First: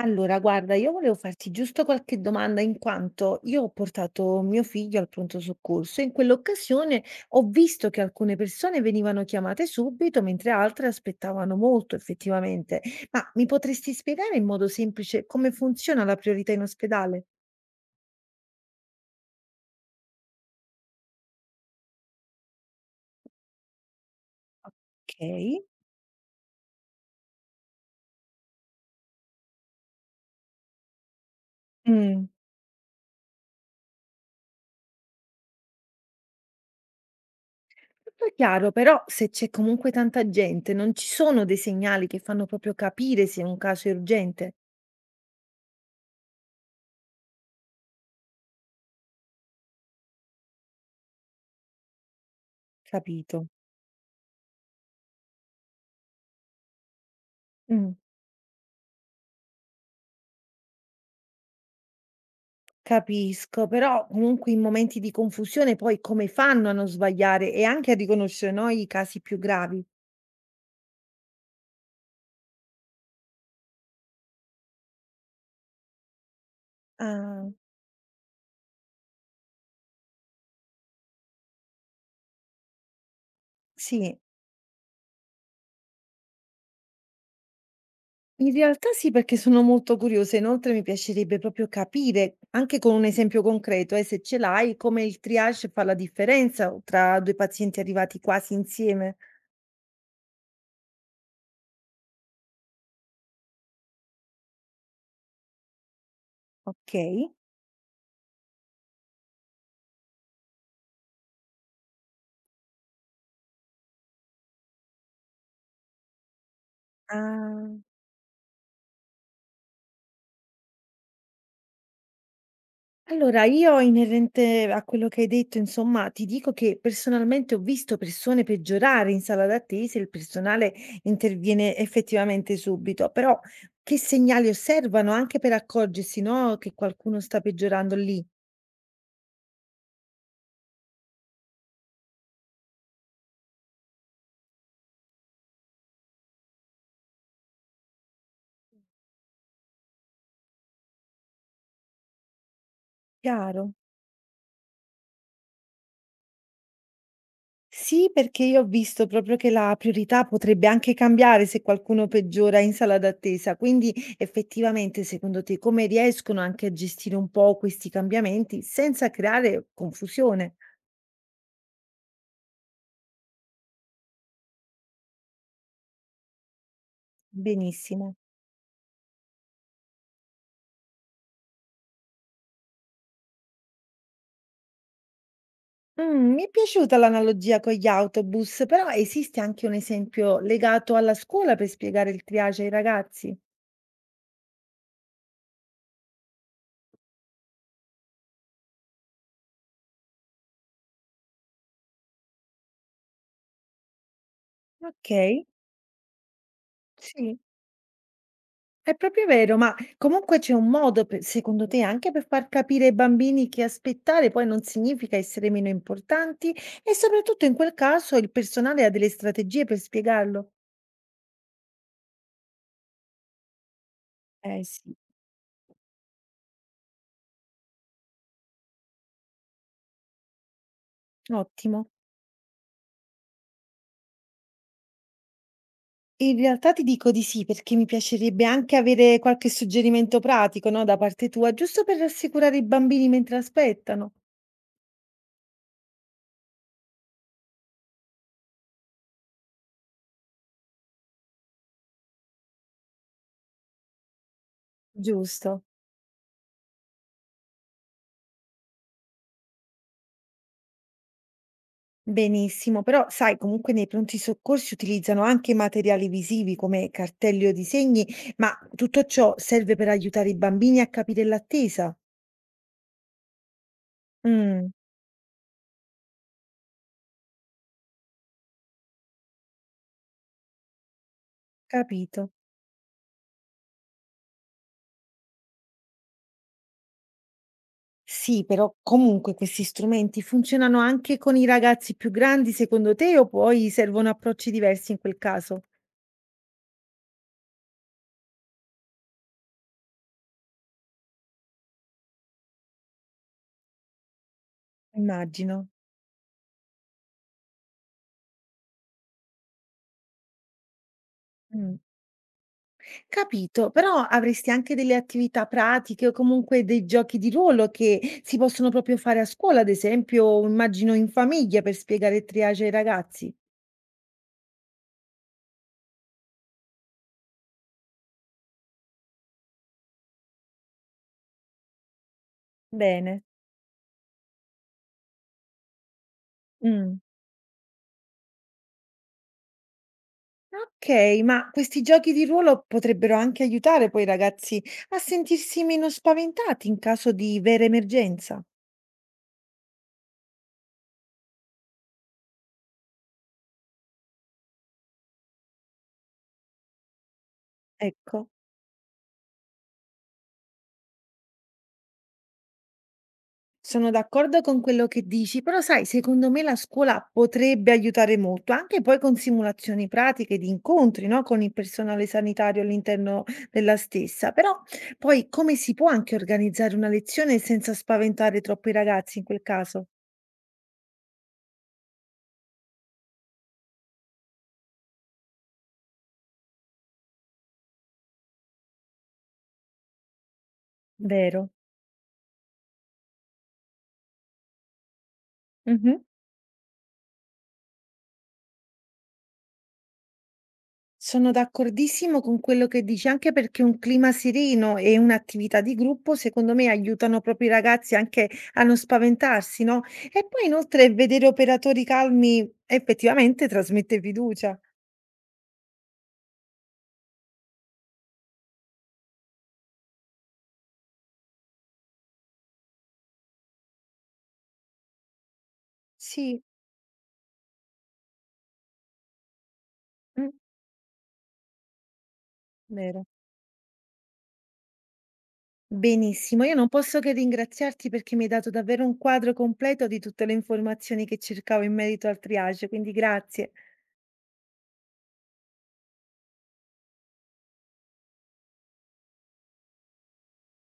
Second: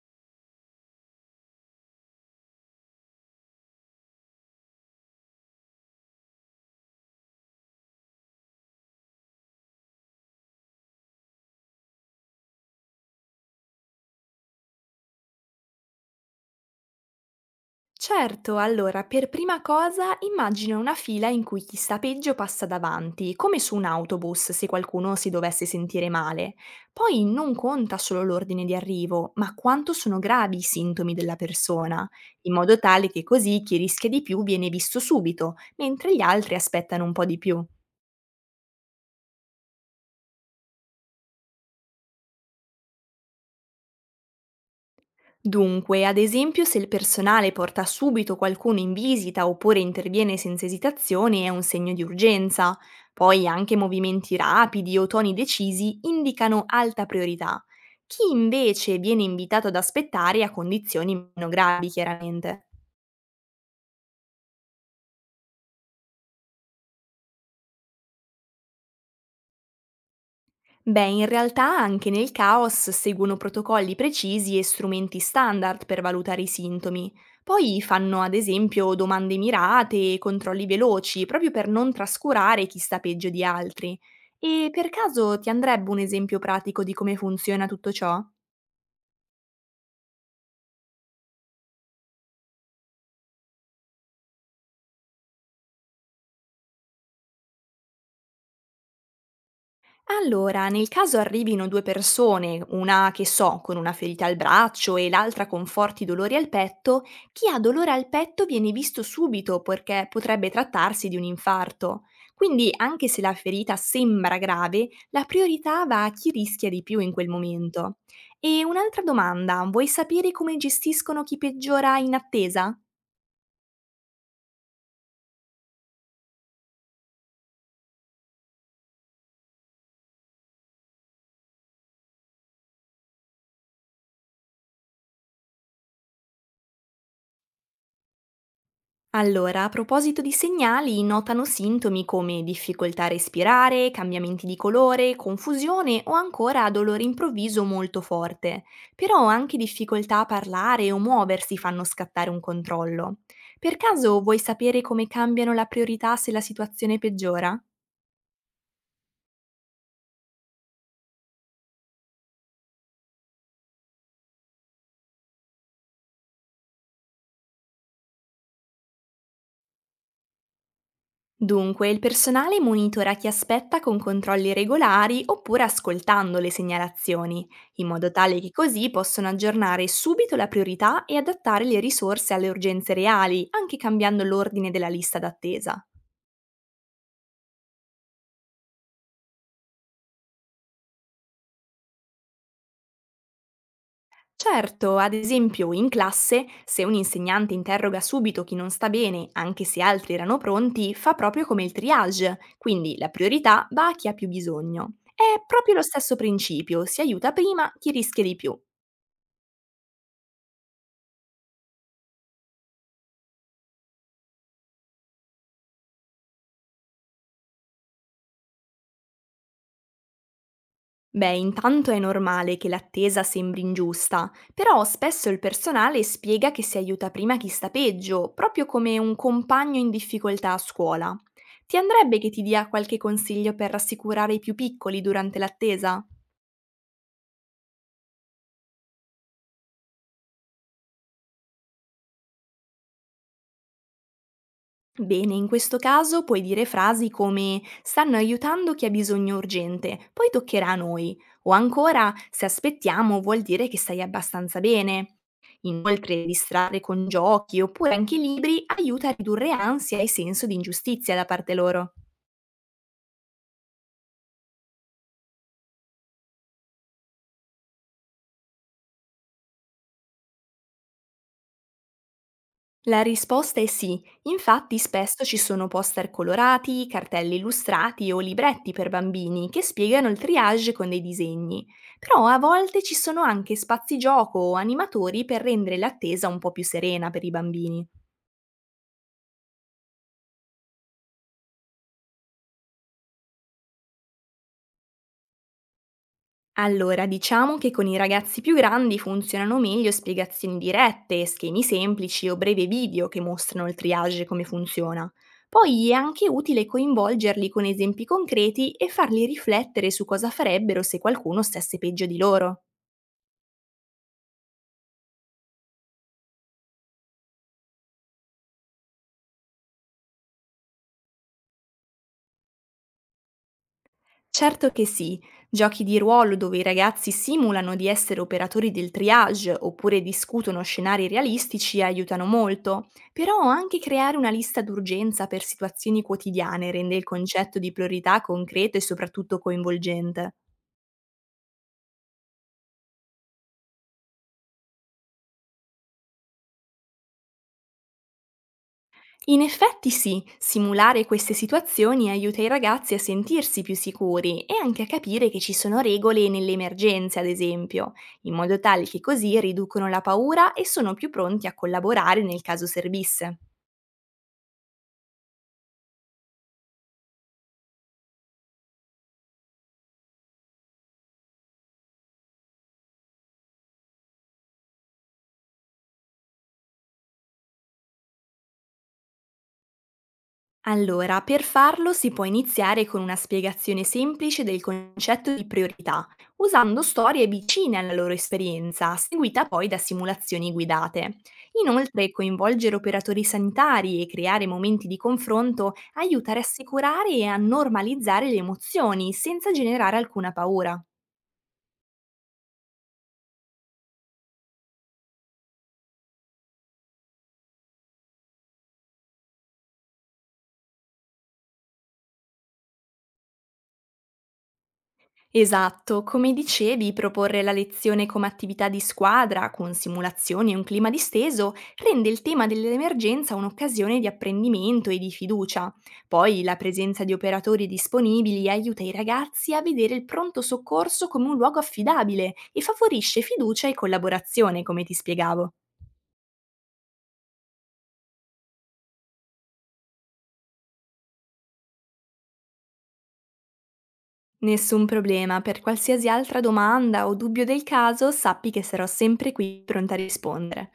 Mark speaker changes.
Speaker 1: Allora, guarda, io volevo farti giusto qualche domanda in quanto io ho portato mio figlio al pronto soccorso e in quell'occasione ho visto che alcune persone venivano chiamate subito, mentre altre aspettavano molto effettivamente. Ma mi potresti spiegare in modo semplice come funziona la priorità in ospedale?
Speaker 2: Certo, allora per prima cosa immagina una fila in cui chi sta peggio passa davanti, come su un autobus se
Speaker 1: Ok.
Speaker 2: qualcuno si dovesse sentire male. Poi non conta solo l'ordine di arrivo, ma quanto sono gravi i sintomi della persona,
Speaker 1: Mm.
Speaker 2: in modo tale che così chi rischia di più viene visto subito, mentre gli altri aspettano un po' di più.
Speaker 1: Tutto chiaro, però se c'è comunque tanta gente, non ci sono dei segnali che fanno proprio capire se è un caso urgente.
Speaker 2: Dunque, ad esempio, se il personale porta subito qualcuno in visita oppure interviene senza esitazione è un segno di urgenza.
Speaker 1: Capito.
Speaker 2: Poi anche movimenti rapidi o toni decisi indicano alta priorità.
Speaker 1: Mm.
Speaker 2: Chi invece viene invitato ad aspettare a condizioni meno gravi, chiaramente.
Speaker 1: Capisco, però comunque in momenti di confusione poi come fanno a non sbagliare e anche a riconoscere, no, i casi più gravi?
Speaker 2: Beh, in realtà anche nel caos seguono protocolli precisi e strumenti standard per valutare i sintomi.
Speaker 1: Ah,
Speaker 2: Poi fanno ad esempio domande mirate e controlli veloci, proprio per non trascurare chi sta peggio di altri.
Speaker 1: sì,
Speaker 2: E per caso ti andrebbe un esempio pratico di come funziona tutto ciò?
Speaker 1: in realtà sì, perché sono molto curiosa. Inoltre mi piacerebbe proprio capire, anche con un esempio concreto, se ce l'hai, come il triage fa la differenza tra due pazienti arrivati quasi insieme.
Speaker 2: Allora, nel caso arrivino 2 persone, una che so con una ferita al braccio e l'altra con forti dolori al
Speaker 1: Ok.
Speaker 2: petto, chi ha dolore al petto viene visto subito perché potrebbe trattarsi di un infarto. Quindi, anche se la ferita sembra grave, la priorità va a chi rischia di più in quel
Speaker 1: Ah.
Speaker 2: momento. E un'altra domanda, vuoi sapere come gestiscono chi peggiora in attesa?
Speaker 1: Allora, io inerente a quello che hai detto, insomma, ti dico che personalmente ho visto persone peggiorare in sala d'attesa, il personale interviene effettivamente subito, però che segnali osservano anche per accorgersi, no, che qualcuno sta peggiorando lì?
Speaker 2: Allora, a proposito di segnali, notano sintomi come difficoltà a respirare, cambiamenti di colore, confusione o ancora dolore improvviso molto forte. Però anche difficoltà a parlare o muoversi fanno scattare un controllo.
Speaker 1: Chiaro.
Speaker 2: Per caso vuoi sapere come cambiano la priorità se la situazione peggiora?
Speaker 1: Sì, perché io ho visto proprio che la priorità potrebbe anche cambiare se qualcuno peggiora in sala d'attesa, quindi effettivamente secondo te come riescono anche a gestire un po' questi cambiamenti senza creare confusione?
Speaker 2: Dunque, il personale monitora chi aspetta con controlli regolari oppure ascoltando le segnalazioni, in modo
Speaker 1: Benissimo.
Speaker 2: tale che così possono aggiornare subito la priorità e adattare le risorse alle urgenze reali, anche cambiando l'ordine della lista d'attesa.
Speaker 1: Mh, mi è piaciuta l'analogia con gli autobus, però esiste anche un esempio legato alla scuola per spiegare il triage ai ragazzi?
Speaker 2: Certo, ad esempio in classe, se un insegnante interroga subito chi non sta bene, anche se altri erano pronti, fa proprio come il triage, quindi la priorità va a chi ha più bisogno. È
Speaker 1: Okay,
Speaker 2: proprio lo stesso principio, si aiuta
Speaker 1: sì.
Speaker 2: prima chi rischia di più.
Speaker 1: È proprio vero, ma comunque c'è un modo pe secondo te anche per far capire ai bambini che aspettare poi non significa essere meno importanti e soprattutto in quel caso il personale ha delle strategie per spiegarlo?
Speaker 2: Beh, intanto è normale che l'attesa sembri ingiusta,
Speaker 1: Eh
Speaker 2: però
Speaker 1: sì.
Speaker 2: spesso il personale spiega che si aiuta prima chi sta peggio, proprio come un compagno in difficoltà a scuola. Ti
Speaker 1: Ottimo.
Speaker 2: andrebbe che ti dia qualche consiglio per rassicurare i più piccoli durante l'attesa?
Speaker 1: In realtà ti dico di sì, perché mi piacerebbe anche avere qualche suggerimento pratico, no, da parte tua, giusto per rassicurare i bambini mentre aspettano.
Speaker 2: Bene, in questo caso puoi dire frasi come stanno aiutando chi ha bisogno urgente, poi toccherà a noi, o ancora se aspettiamo vuol dire che stai abbastanza bene.
Speaker 1: Giusto.
Speaker 2: Inoltre, distrarre con giochi oppure anche libri aiuta a ridurre ansia e senso di ingiustizia da parte loro.
Speaker 1: Benissimo, però sai, comunque nei pronti soccorsi utilizzano anche materiali visivi come cartelli o disegni, ma tutto ciò serve per aiutare i bambini a capire l'attesa.
Speaker 2: La risposta è sì,
Speaker 1: Mm.
Speaker 2: infatti spesso ci sono poster colorati, cartelli illustrati o libretti per bambini che spiegano il triage con dei disegni, però
Speaker 1: Capito.
Speaker 2: a volte ci sono anche spazi gioco o animatori per rendere l'attesa un po' più serena per i bambini.
Speaker 1: Sì, però comunque questi strumenti funzionano anche con i ragazzi più grandi, secondo te, o poi servono approcci diversi in quel caso?
Speaker 2: Allora, diciamo che con i ragazzi più grandi funzionano meglio spiegazioni dirette, schemi semplici o brevi video che mostrano il triage e come funziona.
Speaker 1: Immagino.
Speaker 2: Poi è anche utile coinvolgerli con esempi concreti e farli riflettere su cosa farebbero se qualcuno
Speaker 1: Mh,
Speaker 2: stesse peggio di loro.
Speaker 1: capito, però avresti anche delle attività pratiche o comunque dei giochi di ruolo che si possono proprio fare a scuola, ad esempio, immagino in famiglia per spiegare il triage ai ragazzi.
Speaker 2: Certo che sì, giochi di ruolo dove i ragazzi simulano di essere operatori del triage oppure discutono scenari realistici aiutano molto,
Speaker 1: Bene.
Speaker 2: però anche creare una lista d'urgenza per situazioni quotidiane rende
Speaker 1: Mh,
Speaker 2: il concetto di priorità concreto e soprattutto coinvolgente.
Speaker 1: okay, ma questi giochi di ruolo potrebbero anche aiutare poi i ragazzi a sentirsi meno spaventati in caso di vera emergenza.
Speaker 2: In effetti sì, simulare queste situazioni aiuta i ragazzi a sentirsi più sicuri e anche a capire che ci sono regole nelle emergenze, ad esempio,
Speaker 1: Ecco.
Speaker 2: in modo tale che così riducono la paura e sono più pronti a collaborare nel caso servisse.
Speaker 1: Sono d'accordo con quello che dici, però sai, secondo me la scuola potrebbe aiutare molto, anche poi con simulazioni pratiche di incontri, no, con il personale sanitario all'interno della stessa. Però poi come si può anche organizzare una lezione senza spaventare troppo i ragazzi in quel caso?
Speaker 2: Allora, per farlo si può iniziare con una spiegazione semplice del concetto di priorità, usando storie vicine alla loro esperienza, seguita poi da simulazioni guidate.
Speaker 1: Vero.
Speaker 2: Inoltre, coinvolgere operatori sanitari e creare momenti di confronto
Speaker 1: Mhm.
Speaker 2: aiuta a rassicurare e a normalizzare le emozioni senza generare alcuna paura.
Speaker 1: Sono d'accordissimo con quello che dici, anche perché un clima sereno e un'attività di gruppo, secondo me, aiutano proprio i ragazzi anche a non spaventarsi, no? E poi inoltre vedere operatori calmi effettivamente trasmette fiducia.
Speaker 2: Esatto, come dicevi, proporre la lezione come attività di squadra, con simulazioni e un clima disteso, rende il tema dell'emergenza un'occasione di apprendimento e di fiducia.
Speaker 1: Sì,
Speaker 2: Poi la presenza di operatori disponibili aiuta i ragazzi a vedere il
Speaker 1: mm,
Speaker 2: pronto soccorso come un luogo affidabile e
Speaker 1: vero.
Speaker 2: favorisce fiducia e collaborazione, come ti spiegavo.
Speaker 1: Benissimo, io non posso che ringraziarti perché mi hai dato davvero un quadro completo di tutte le informazioni che cercavo in merito al triage, quindi grazie.
Speaker 2: Nessun problema, per qualsiasi altra domanda o dubbio del caso sappi che sarò sempre qui pronta a rispondere.